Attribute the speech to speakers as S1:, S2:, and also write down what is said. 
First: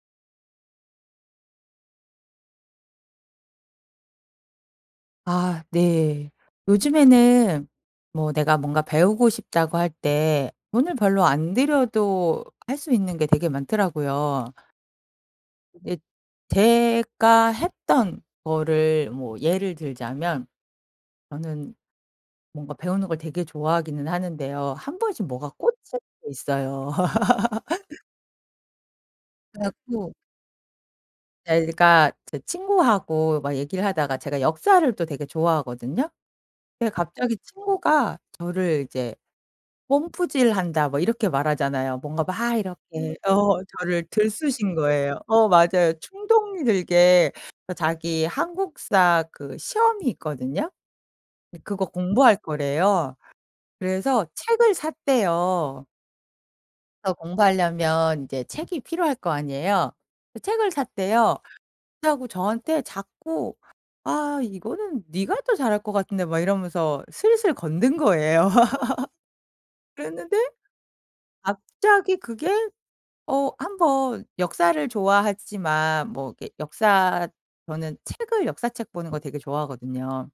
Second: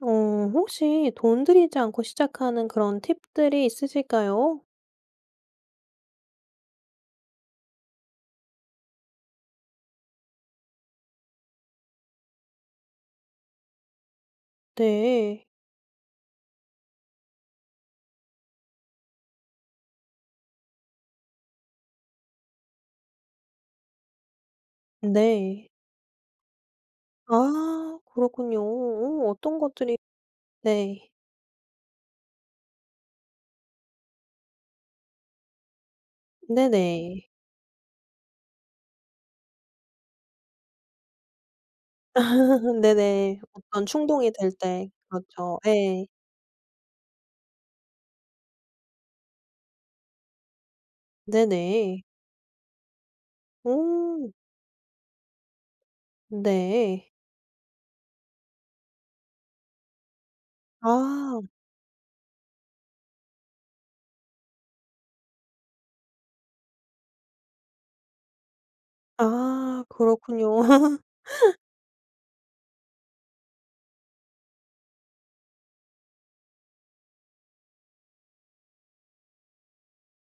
S1: 어 혹시 돈 들이지 않고 시작하는 그런 팁들이 있으실까요?
S2: 아 네. 요즘에는 뭐 내가 뭔가 배우고 싶다고 할 때 돈을 별로 안 들여도 할 수 있는 게 되게 많더라고요.
S1: 네.
S2: 예. 제가 했던 거를 뭐 예를 들자면 저는 뭔가 배우는 걸 되게 좋아하기는 하는데요. 1 번씩 뭐가
S1: 네.
S2: 꽂힐 때 있어요.
S1: 아 그렇군요. 어 어떤
S2: 그래
S1: 것들이
S2: 갖고
S1: 네.
S2: 제가 제 친구하고 막 얘기를 하다가 제가 역사를 또 되게 좋아하거든요. 근데
S1: 네네.
S2: 갑자기 친구가 저를 이제 "펌프질 한다." 뭐 이렇게 말하잖아요. 뭔가 막 이렇게
S1: 네네.
S2: 어
S1: 어떤
S2: 저를
S1: 충동이 될
S2: 들쑤신
S1: 때
S2: 거예요. 어
S1: 그렇죠.
S2: 맞아요.
S1: 예.
S2: 충동이 들게 어 자기 한국사 그 시험이 있거든요. 근데 그거
S1: 네네.
S2: 공부할 거래요. 그래서
S1: 어.
S2: 책을 샀대요.
S1: 네.
S2: 그래서 공부하려면 이제 책이 필요할 거 아니에요. 그 책을 샀대요.
S1: 아.
S2: 하고 저한테 자꾸 "아 이거는 네가 더 잘할 것 같은데." 막 이러면서 슬슬 건든 거에요.
S1: 아
S2: 그랬는데
S1: 그렇군요.
S2: 갑자기 그게 어 1 번 역사를 좋아하지만 뭐 이렇게 역사 저는 책을 역사책 보는 거 되게 좋아하거든요.